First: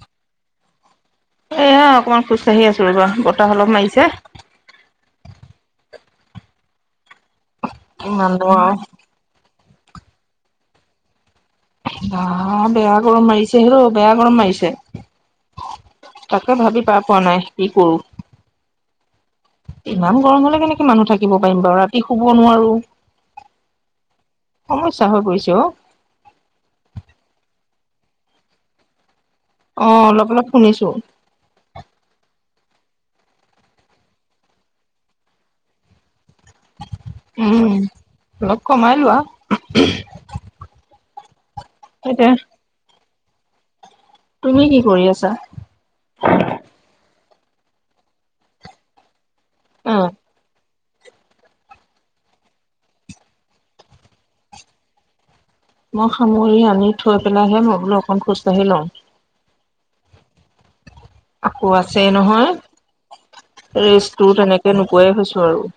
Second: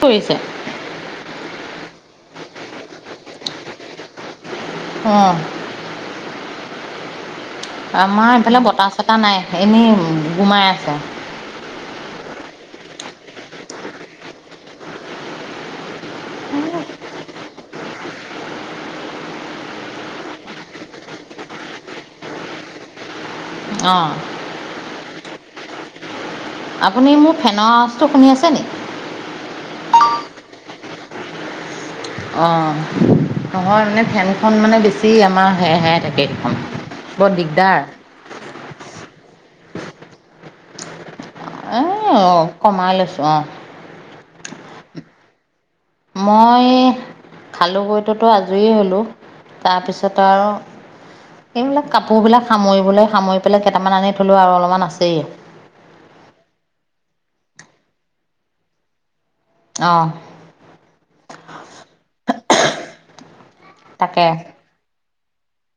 কৰিছে? এয়া অকমান খোজকাঢ়ি আছো ৰবা! বতাহ অলপ মাৰিছে। অ। আমাৰ ইমান এইফালে নোৱাৰো বতাহ চটাহ নাই, এনেই গোমাই আছে। এইয়া বেয়া গৰম মাৰিছে অ বেয়া গৰম মাৰিছে। তাকে ভাবি পাৰ পোৱা নাই কি কৰো? ইমান গৰম হলে কেনেকে মানুহ থাকিব পাৰিম বাৰু ৰাতি শুব নোৱাৰো। অ। সমস্যা হৈ পৰিছো অ। আপুনি মোৰ ফেনৰ আৱজটো শুনি আছে নি? অ অলপ- অলপ শুনিছো। অঁ, নহয় মানে ফেনখন মানে বেছি আমাৰ হে হে থাকে। সেইখন বৰ উম, দিগদাৰ অলপ কমাই লোৱা উ উহঁ। অ, এতিয়া কমাই লৈচো অ। তুমি কি কৰি আছা? মই, খালোঁ বৈটোতো আজৰি হ'লোঁ। অ তাৰপিছত আৰু এইবিলাক কাপোৰবিলাক সামৰিবলৈ সামৰি পেলাই কেইটামান আনি থ'লোঁ আৰু অলপমান আছেই। মই সামৰি আনি থৈ পেলাইহে মই বোলো অকণ খোজকাঢ়ি লম। অ। আকৌ আছে নহয়, তাকে ৰেষ্টটো তেনেকে নুকোৱাই হৈছো আৰু।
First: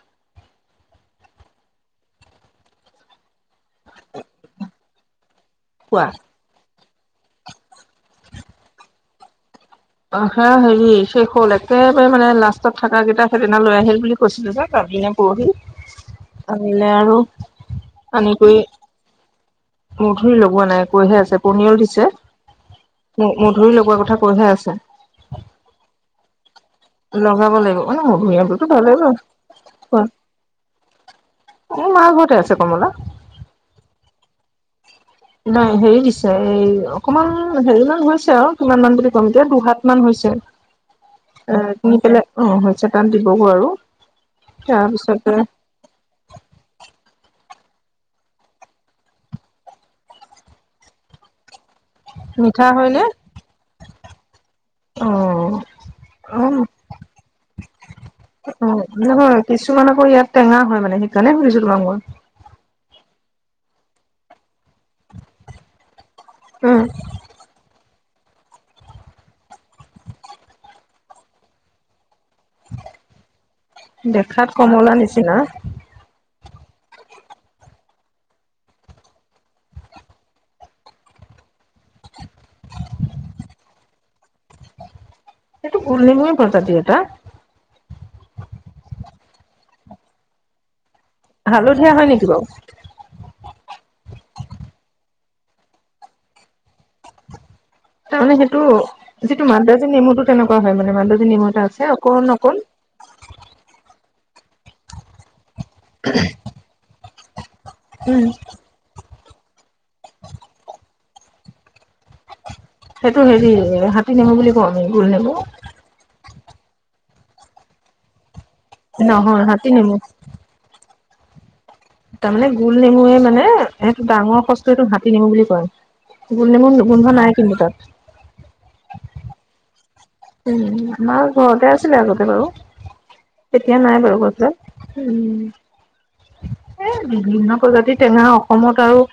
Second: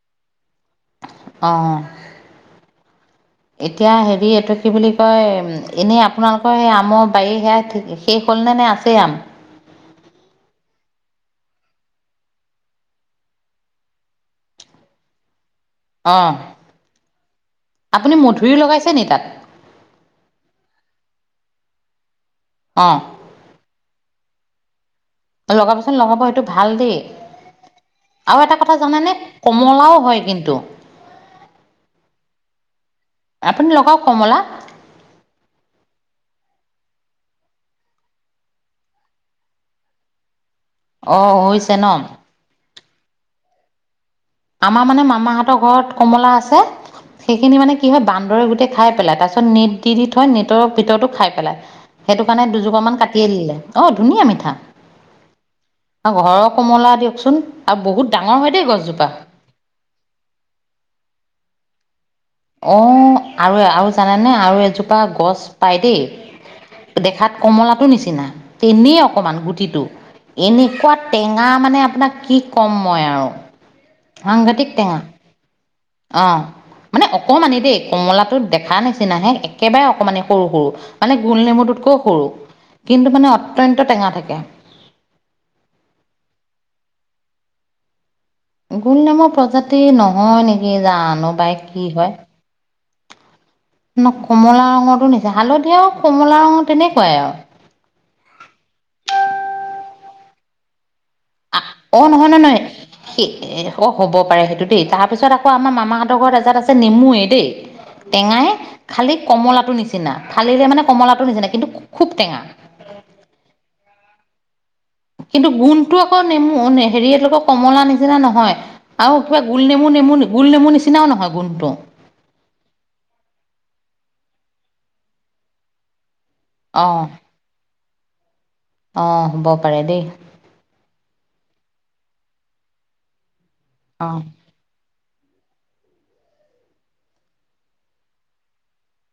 অ এতিয়া হেৰি এইটো কি বুলি কয় এনেই কোৱা। আপোনালোকৰ সেই আমৰ বাৰী সেয়া শে শেষ হ'ল নে নাই আছেই আম? অ হা হেৰি শেষ হ'ল একেবাৰে মানে লাষ্টত থাকা কেইটা সেইদিনা লৈ আহিল বুলি কৈছিলো যে কালি নে পৰহি, অঁ আহিলে আৰু এনেকৈ তেনেকা মধুৰি লগোৱা নাই কৈহে আছে পনিয়ল দিছে অঁ। ম মধুৰি লগোৱাৰ কথা কৈহে আছে। ত লগাবচোন লগাব সেইটো ভাল দেই। লগাব লাগিব মানে আৰু এটা মধুৰিআমটোতো কথা ভালেই বাৰু জানোনে? কমলাও হয় কিন্তু। মোৰ মাৰ ঘৰতে আছে কমলা। আপুনি লগাওক কমলা? নাই হেৰি দিছে এই অকমান হেৰি মান হৈছে আৰু কিমান মান বুলি ক'ম এতিয়া দুহাত কিমান হৈছে, অঁ এ হৈছে ন কিনি পেলাই অ হৈছে তাত দিবগৈ আৰু। আমাৰ মানে তাৰপিছতে মামাহঁতৰ ঘৰত কমলা আছে সেইখিনি মানে কি হয়, বান্দৰে গোটেই খাই পেলাই তাৰ পিছত নেট দি দি থয় নেটৰ ভিতৰতো খাই পেলাই সেইটো কাৰণে মিঠা দুজোপামান হয়নে কাটিয়ে দিলে, অ ধুনীয়া মিঠা। অ অ ঘৰৰ অ কমলা দিয়কচোন আৰু বহুত ডাঙৰ হয় দেই গছজোপা। কিছুমানৰ আকৌ ইয়াত টেঙা হয় মানে সেইকাৰণে সুধিছো তোমাক মই? অ, আৰু, আৰু জানানে আৰু এজোপা গছ পাই দেই, উম, দেখাত কমলাটোৰ নিচিনা, তেনেই অকমান গুটিটো। এনেকুৱা টেঙা মানে আপোনাক কি ক'ম, মই আৰু দেখাত হাংঘাটিক কমলা টেঙা। নিচিনা অ, মানে অকণমানি দেই, কমলাটো দেখাৰ নিচিনাহে একেবাৰে অকমানি সৰ, সৰু। মানে গোল নেমুটোতকৈও সৰু, কিন্তু মানে অত্যন্ত টেঙা থাকে। সেইটো গোল নেমুৰে, প্ৰজাতিৰ এটা। গোল নেমুৰ প্ৰজাতি নহয় নেকি, জানো বাই কি হালধীয়া হয়। [inaudible] ন, কমলা ৰঙটোৰ নিচিনা হালধিয়া আৰু কমলা ৰঙৰ তেনেকুৱাই আৰু। তাৰ মানে সেইটো, যিটো মাদ্ৰাজী নেমুতটো তেনেকুৱা হয়, মানে মাদ্ৰাজী নেমু এটা আছে অ, অকণ নহয়, নহ, অকণ নহয়, স, অ, হ'ব পাৰে সেইটো দেই তাৰপিছত আ আকৌ আমাৰ মামাহঁতৰ ঘৰত এজাত আছে, নেমু দেই উম। টেঙাই। খালি কমলাটো নিচিনা, ফালিলে মানে কমলাটো নিচিনা, কিন্তু খুব টেঙা। সেইটো হেৰি, হাতী নেমু বুলি [inaudible] কিন্তু গোন্ধটো আকৌ, নেমু হেৰিয়কৰ কমলা নিচিনা নহয়। আৰু কিবা নহয় গোল হাতী নেমু, নেমু গোল নেমু নিচিনাও নহয় গুণটো। তাৰ মানে গোল নেমুৱে মানে, এইটো ডাঙৰ সচটো, এইটো হাতী নেমু বুলি কয়। গোল নেমু অ গোন্ধ নাই কিন্তু তাত। অ, হ'ব পাৰে দেই। উম, আমাৰ ঘৰতে আছিলে আগতে বাৰু, তেতিয়া নাই অ বাৰু গছ দাল। উম, এ, বিভিন্ন প্ৰজাতিৰ টেঙা অসমত আৰু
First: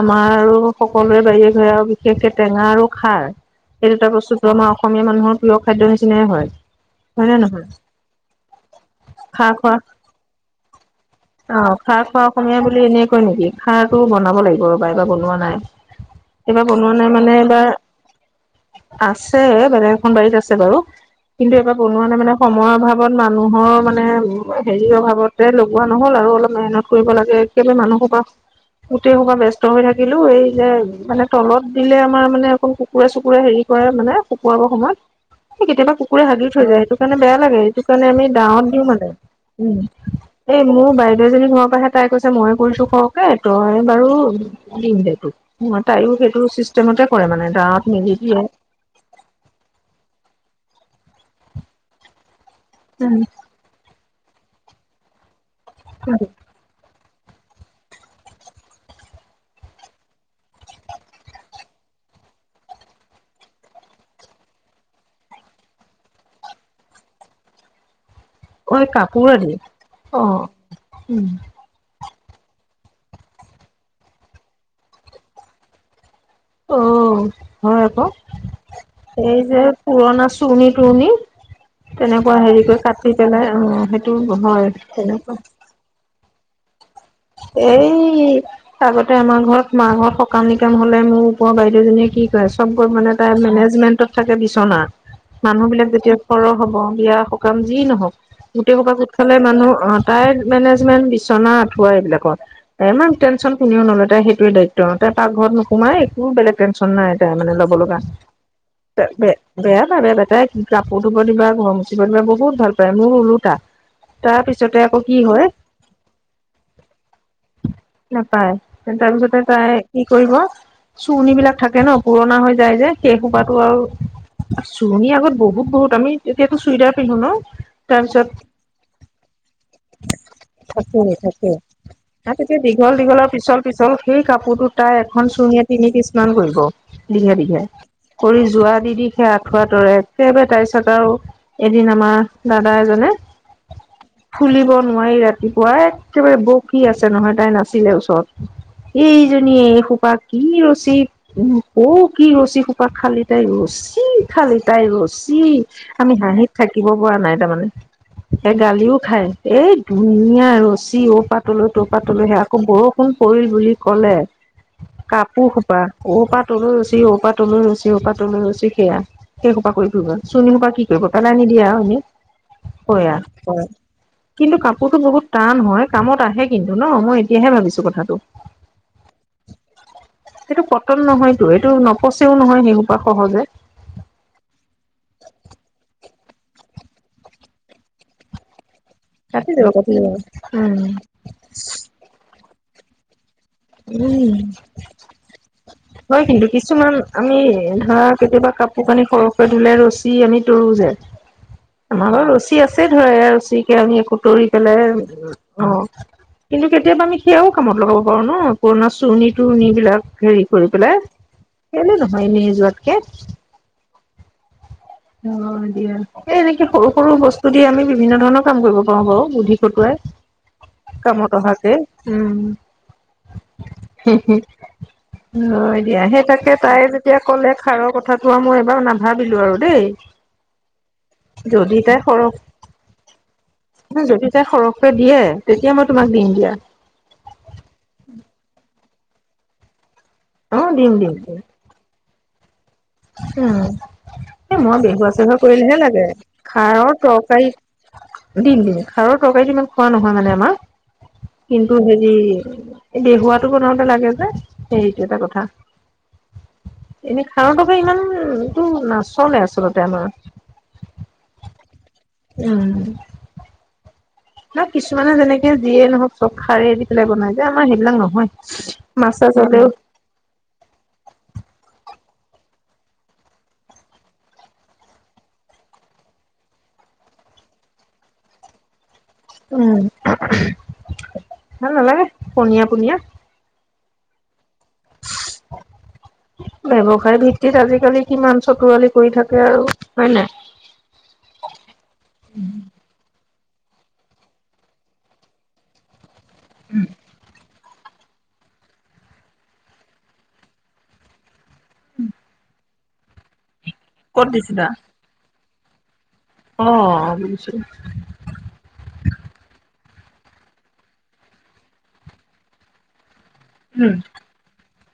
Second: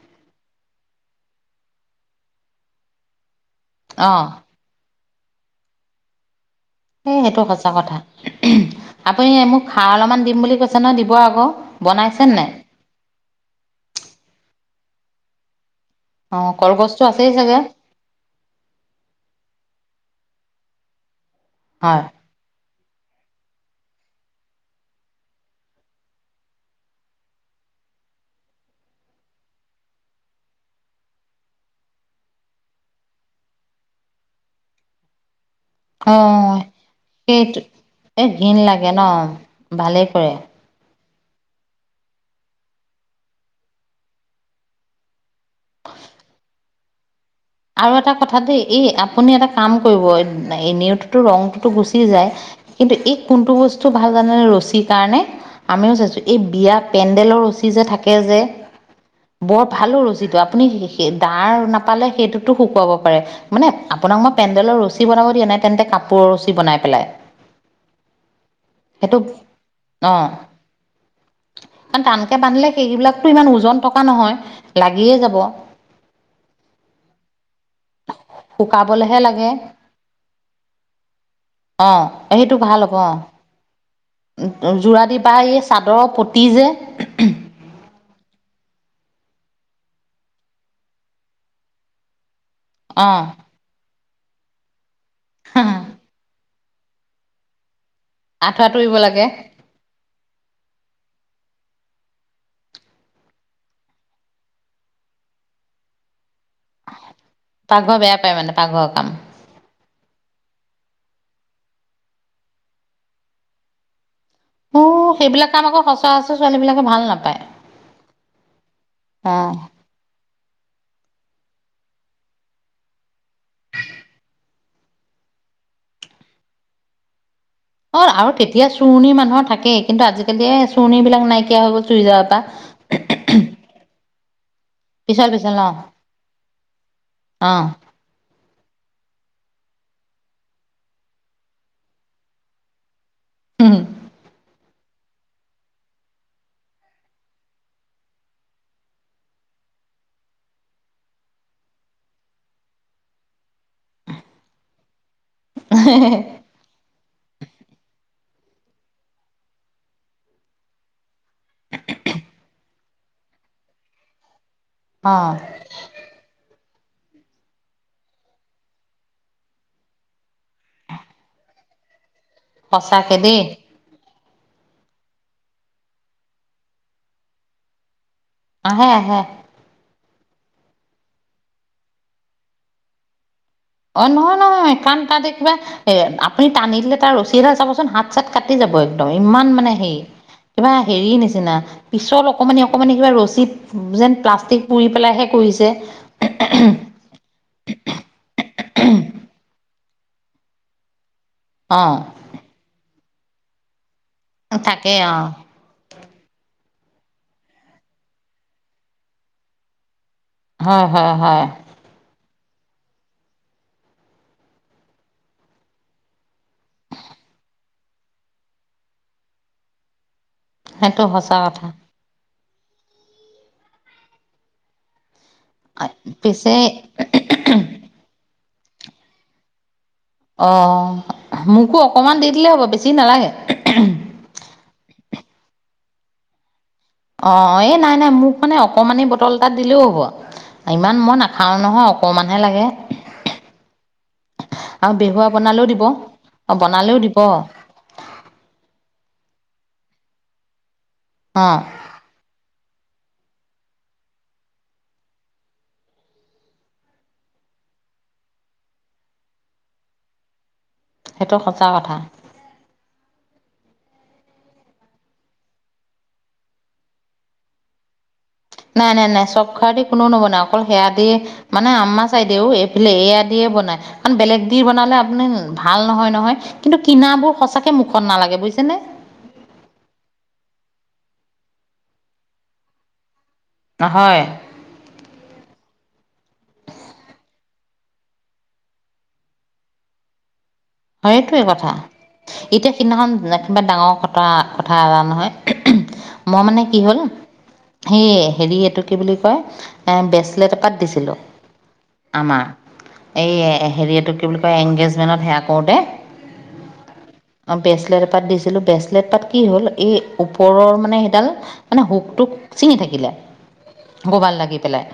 আমাৰ সকলোৰে বাহিৰে‌ ঘৰে আৰু বিশেষকে টেঙা আৰু খাৰ। এই দুটা অ বস্তুটো আমাৰ অসমীয়া মানুহৰ প্ৰিয় খাদ্যয় নিচিনাই হয়। এই হয় নে সেইটো নহয় সঁচা কথা, আপুনি মোক খাৰ অলপমান দিম বুলি কৈছ তেনে দিব আকৌ, বনাইছেনে নাই? এনে কয় নেকি, খাৰটো বনাব লাগিব ৰ'বা, এইবাৰ বনোৱা নাই। অঁ এইবাৰ বনোৱা কলগছটো নাই আছেই মানে, চাগে এইবাৰ আছে, বেলেগ এখন বাৰীত আছে বাৰু, কিন্তু এবাৰ হয় বনোৱা নাই মানে সময়ৰ অভাৱত মানুহৰ মানে, হেৰিৰ অভাৱতে লোৱা নহ'ল আৰু, অলপ মেহনত কৰিব লাগে। একেবাৰে মানুহসোপা গোটেই সোপা ব্যস্ত হৈ থাকিলো, এই যে মানে তলত দিলে আমাৰ মানে অকল কুকুৰে-চুকুৰে হেৰি কৰে মানে, শুকুৱাবৰ সময়ত। কেতিয়াবা কুকুৰে হাগিও অঁ থৈ যায়। সেইটো কাৰণে বেয়া লাগে, সেইটো কাৰণে আমি এই ঘিণ দাৱত দিওঁ লাগে ন মানে। ভালেই কৰে উম এই মোৰ বাইদেও এজনীৰ ঘৰৰ পৰাহে, তাই কৈছে মইয়ে কৰিছো সৰহকে তই বাৰু দিম, দে তোক সেইটো তাইয়ো সেইটো চিষ্টেমতে কৰে মানে। দাৱত আৰু এটা মেলি কথা দেই, এই আপুনি এটা কাম কৰিব, এনেটোতো ৰংটোতো গুচি যায়। কিন্তু এই দিয়ে কোনটো বস্তু ভাল জানেনে, ৰছীৰ কাৰণে, আমিও চাইছোঁ এই বিয়া পেণ্ডেলৰ ৰচি যে, থাকে যে বৰ ভাল অ, ৰচিটো, আপুনি ডাৰ নাপালে সেইটোতো শুকুৱাব পাৰে। মানে আপোনাক মই পেণ্ডেলৰ ৰছী বনাব দিয়া নাই, তেন্তে কাপোৰৰ ৰছী বনাই পেলাই অ, এই সেইটো কাপোৰ দি অ, অঁ উম কাৰণ টানকে বান্ধিলে সেইবিলাকতো ইমান ওজন থকা নহয়, লাগিয়ে যাব। অ' হয় আকৌ, শুকাবলেহে এই লাগে যে পুৰণা চুৰণি তুৰণি। অঁ তেনেকুৱা সেইটো হেৰি ভাল কৰি হ'ব অঁ কাটি পেলাই, অ' সেইটো হয় যোৰা দি বা তেনেকুৱা। এই চাদৰৰ প্ৰতি যে- এই- আগতে আমাৰ ঘৰত মা ঘৰত সকাম নিকাম হ'লে মোৰ ওপৰ বাইদেউজনীয়ে কি চবকৈ মানে অঁ তাৰ মেনেজমেন্টত থাকে বিচনা, মানুহ বিলাক যেতিয়া সৰ- হ'ব বিয়া সকাম যি নহওঁক, আঁঠুৱা গোটেই সোপা তৰিব গোত লাগে খালে মানুহ অ'- তাই মেনেজমেণ্ট বিছনাত। খোৱা এইবিলাকত, ইমান টেঞ্চন কোনেও নলয় তাই সেইটোৱে দায়িত্ব তাই পাকঘৰত নোসোমাই- কোনো বেলেগ টেনচন নাই তাই মানে ল'ব পাকঘৰ লগা। বেয়া পায় মানে পাকঘৰৰ কাম বেয়া পায় বেয়া পায় তাই কাপোৰ ধুব দিবা ঘৰ মুচিব দিবা বহুত ভাল পায় মোৰ ওলোতা। অ সেইবিলাক কাম আকৌ সচাঁ হেচিৰ ছোৱালী বিলাকে ভাল নাপায়। নাপায়, তাৰপিছতে অঁ তাই কি কৰিব। চুণি বিলাক থাকে ন পুৰণা হৈ যায় যে সেই সোপাটো আৰু। চুৰণি আগত বহুত বহুত আমি এতিয়াতো চুইদাৰ পিন্ধো ন। অ' তাৰপিছত আৰু তেতিয়া চুৰণি মানুহৰ থাকেই কিন্তু আজিকালি চুৰণি বিলাক নাইকিয়া হৈ গ'ল চুইজা তেতিয়া দীঘল দীঘলৰ পিছল পিছল সেই কাপোৰটো তাই পিছল এখন পিছল চুৰনিয়ে অ তিনি পিছ মান কৰিব। দীঘে দীঘে, কৰি যোৱা দি দি সেই আঠুৱা তৰে একেবাৰে তাৰ পিছত আৰু- এদিন আমাৰ দাদা এজনে। উম। খুলিব নোৱাৰি ৰাতিপুৱা একেবাৰে বকি আছে নহয় তাই নাছিলে ওচৰত। এইজনী এই সোপা কি ৰচিত- উম ক কি ৰছী খোপাত খালি তাই ৰছী খালি তাই ৰছী। আমি হাঁহিত থাকিব পৰা নাই তাৰমানে। এ গালিও খায় এই ধুনীয়া আৰু- যি অ পাতলৈ ত' পাতলৈহে আকৌ বৰষুণ পৰিল বুলি কলে, অ কাপোৰ- অ অ পৰা তনু ৰৰুছি অ', পৰা তনু ৰৰুছি অ', পৰা তনু ৰুচি সেয়া। সেই সোপা কৰি ফুৰিব চুনী সোপা কি কৰিব পেলাই নিদিয়া এনে। হয়, সঁচাকে দেই কিন্তু কাপোৰতো বহুত টান হয়। কামত আহে কিন্তু ন মই এতিয়াহে ভাবিছো কথাটো। আহে আহে। সেইটো কটন নহয়তো এইটো নপচেও নহয় সেইসোপা সহজে। অ', নহয় নহয় কাৰণ তাত কিবা এ আপুনি টানি দিলে তাৰ ৰছী এ হাল চাবচোন হাত- হাত চাত কাটি যাব একদম ইমান কাটি যাব মানে কাটি হেৰি, যাব। কিবা উম হেৰি নিচিনা- পিছল অকমানি অকমানি কিবা ৰছী যেন উম প্লাষ্টিক পুৰি পেলাইহে কৰিছে। হয় কিন্তু কিছুমান আমি ধৰা কেতিয়াবা কাপোৰ কানি সৰহকৈ ধুলাই ৰছো ৰচী আমি তৰো যে, অ আমাৰ ঘত ৰছী আছে ধৰা ৰছী কে আমি একো তৰি পেলাই তাকেই অ অ। কিন্তু কেতিয়াবা আমি সেয়াও কামত লগাব পাৰো ন পুৰণা চুৰণি তুৰণ বিলাক হেৰি- ফালি হয় পেলাই, হয় হয় কেলে নহয় এনেই যোৱাতকে। অ' দিয়া এই এনেকে সৰু সৰু বস্তু দি আমি বিভিন্ন ধৰণৰ কাম কৰিব পাৰো বাৰু বুদ্ধি খটুৱাই। সেইটো কামত সঁচা অহা কথা কে উম। অ', দিয়া সেই তাকে তাই যেতিয়া পিছে কলে খাৰৰ কথাটো আৰু মই এবাৰ নাভাবিলো আৰু দেই। হয়। অ', মোকো অকমান দি দিলে হ'ব বেছি নালাগে। যদি তাই সৰহকে দিয়ে তেতিয়া মই তোমাক দিম দিয়া অ', এই নাই নাই মোক মানে অকমানেই বটল এ তাত দিলেও হ'ব অ দিম ইমান দিম মই দিম নাখাও নহয় অকণমানহে লাগে উম এ মই আৰু বেহুৱা চেহুৱা বনালেও কৰিলেহে দিব লাগে অঁ বনালেও খাৰৰ দিব তৰকাৰী দিম দিম খাৰৰ তৰকাৰিটো ইমান খোৱা নহয় মানে আমাৰ অঁ কিন্তু হেৰি বেহুৱা টো বনাওতে লাগে যে সেইটো এটা কথা এনে খাৰো ত এই ইমানটো নাচ নাচলতে আমাৰ সেইটো সঁচা কথা উম, ন কিছুমানে যেনেকে যিয়ে নহওক চব খাৰে দি পেলাই বনাই যে আমাৰ সেইবিলাক নহয় মাছ চাছ হলেও কোনো নবনাই অকল সেয়া দিয়ে মানে আম্মা চাই দেও এইফালে এয়া দিয়ে বনায় কাৰণ বেলেগ দি বনালে আপুনি ভাল নহয় নহয় কিন্তু কিনাবোৰ সঁচাকে মুখত নালাগে বুজিছে নে উম ভাল নালাগে পনীয়া পনীয়া নহয় উ [inaudible] ব্যৱসায়ী ভিত্তিত আজিকালি কিমান চতুৱালি কৰি থাকে আৰু হয় নাই সেইটোৱে কথা এতিয়া সিদিনাখন কিবা ডাঙৰ কথা কথা এটা নহয় মই মানে কি হ'ল সেই হেৰি এইটো কি বুলি কয় ব্ৰেচলেট এপাত দিছিলোঁ আমাৰ এই হেৰি এইটো ক'ত কি বুলি কয় দিছিলা এংগেজমেন্টত সেয়া কৰোতে অ', পাত দিছিলোঁ ব্ৰেচলেট পাত কি হ'ল এই ওপৰৰ মানে সেইডাল মানে হুোক তো চিঙি থাকিলে উম গ'বাল লাগি পেলাই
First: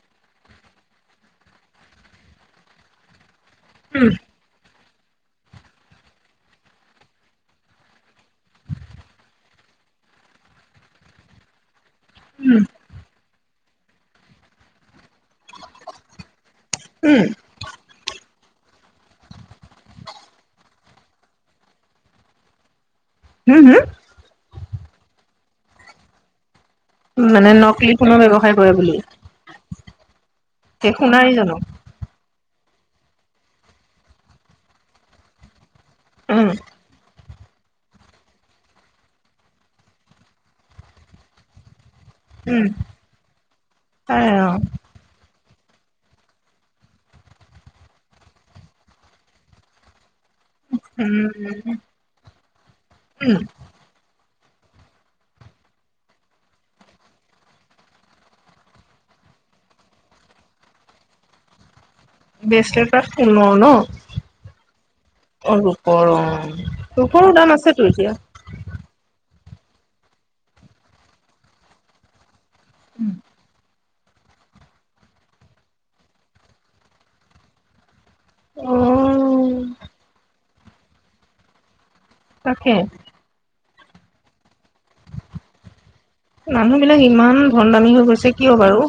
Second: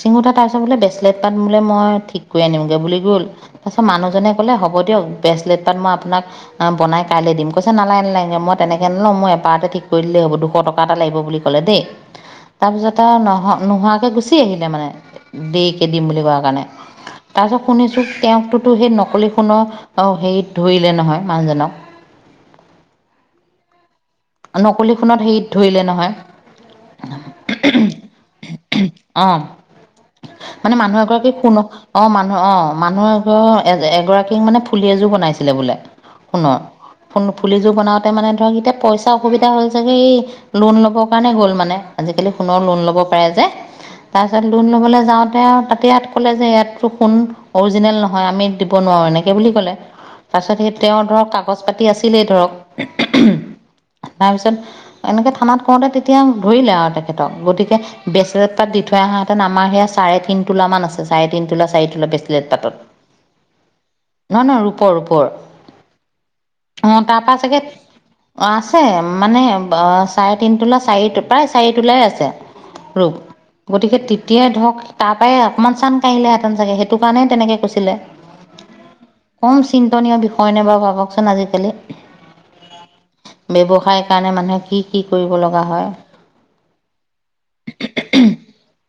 চিঙুঠা তাৰপিছত বোলে ব্ৰেচলেট পাত বোলে মই ঠিক কৰি আনিমগৈ বুলি গ'ল তাৰপছত উম মানুহনজনে কলে হ'ব দিয়ক ব্ৰেছলেটপাত মই আপোনাক অ বনাই কাইলৈ দিম কৈছে নালাগে নালাগে মই তেনেকে নলওঁ মই এপাতে ঠিক কৰি দিলে হব' দুশ টকা এটা লাগিব বুলি ক'লে দে উম তাৰপিছত আৰু নহ নোহোৱাকৈ গুচি আহিলে মানে দেৰীকে দিম বুলি কোৱা কাৰণে উম তাৰপিছত শুনিছো তেওঁকতোতো সেই নকলি সোণৰ অঁ হেৰিত ধৰিলে নহয় মানুহজনক উম হম নকলি সোণত হেৰিত ধৰিলে নহয় মানে নকলি সোণৰ ব্যৱসায় কৰে বুলি অ', মানে সেই মানুহ এগৰাকী সোণাৰী সোণ জানো অ', মানুহ অ', মানুহৰ এ এগৰাকীক মানে ফুলি এযোৰ বনাইছিলে বোলে উম সোণৰ ফ ফুলিযোৰ বনাওঁতে মানে ধৰক এতিয়া পইচা অসুবিধা হ'ল চাগে এই লোন ল'বৰ কাৰণে গ'ল মানে আজিকালি সোণৰ উম লোন ল'ব পাৰে যে তাই অ তাৰপিছত লোন ল'বলৈ যাওঁ তাতে ইয়াত কলে যে ইয়াতো সোন অৰিজিনেল নহয় আমি দিব নোৱাৰো এনেকে বুলি ক'লে তাৰছত সেই তেওঁৰ ধৰক উম কাগজ পাতি আছিলেই ধৰক উম তাৰপিছত এনেকে থানাত কওঁতে তেতিয়া ধৰিলে আৰু তেখেতক। গতিকে- ব্ৰেচলেট পাট দি থৈ অহা হেঁতেন আমাৰ সেয়া চাৰে তিন তোলা মান আছে, চাৰে তিন তোলা, চাৰি তোলা বে ব্ৰেচলেট পাট সোণৰ ন? নহয় নহয় ৰূপৰ ৰূপৰ অ' ৰূপৰ অঁ', - তাৰপৰা ৰূপৰো দাম চাগে আছেতো এতিয়া। অঁ', -আছে, মানে চাৰে তিনি তোলা, চাৰি প্ৰায় চাৰি তোলাই আছে। ৰব। গতিকে তেতিয়াই ধৰক তাৰ পৰাই অকণমান চান কাঢ়িলে হেঁতেন চাগে, সেইটো কাৰণে তেনেকে কৈছিলে। অ কম চিন্তনীয় বিষয় নে বাৰু ভাবকচোন আজিকালি। তাকে। ব্যৱসায় কাৰণে মানুহে মানে কি কি কৰিব লগা হয়। মানুহ বিলাক ইমান ধন দামী হৈ গৈছে কিয় বাৰু?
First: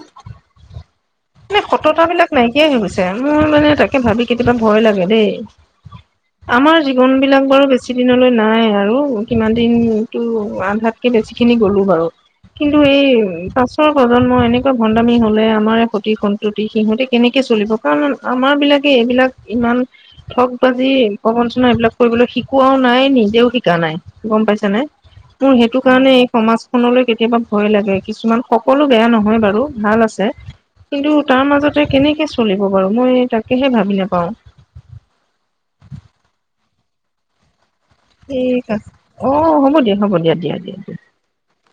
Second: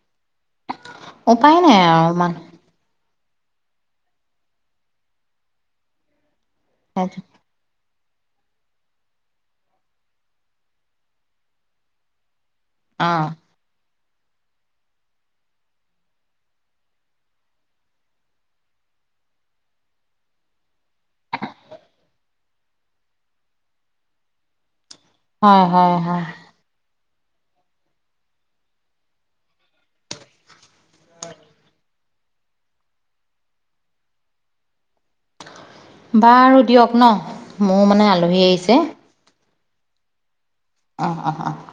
উপায় মানে নাই আৰু সত'তাবিলাক ইমান নাইকিয়াই হৈ গৈছে, মোৰ মানে তাকে ভাবি কেতিয়াবা ভয় লাগে দেই। আমাৰ জীৱন বিলাক- বাৰু বেছি দিনলৈ নাই আৰু, কিমান দিনতো আধাতকে বেছি খিনি গ'লো বাৰু। কিন্তু এই অ'। পাছৰ প্ৰজন্ম এনেকুৱা ভন্দামি হ'লে আমাৰ- সন্ততি সিহঁতে কেনেকে চলিব। কাৰণ আমাৰ বিলাকে এইবিলাক ইমান- ঠগ বাজি, প্ৰবঞ্চনা এইবিলাক কৰিবলৈ শিকোৱাও নাই, নিজেও শিকা নাই, গম পাইছ নে। মোৰ হয়, সেইটো হয়, কাৰণে হয়, এই সমাজ- খনলৈ কেতিয়াবা ভয় লাগে। কিছুমান, সকলো বেয়া নহয় বাৰু ভাল আছে। কিন্তু তাৰ মাজতে কেনেকে চলিব বাৰু মই তাকেহে ভাবি নাপাওঁ। বাৰু দিয়ক ন' মোৰ মানে আল ঠিক আছে। অঁহ', -হ'ব দিয়া, হ'ব দিয়া, দিয়া-দিয়া। অঁহ'-অহ', -অহ', -।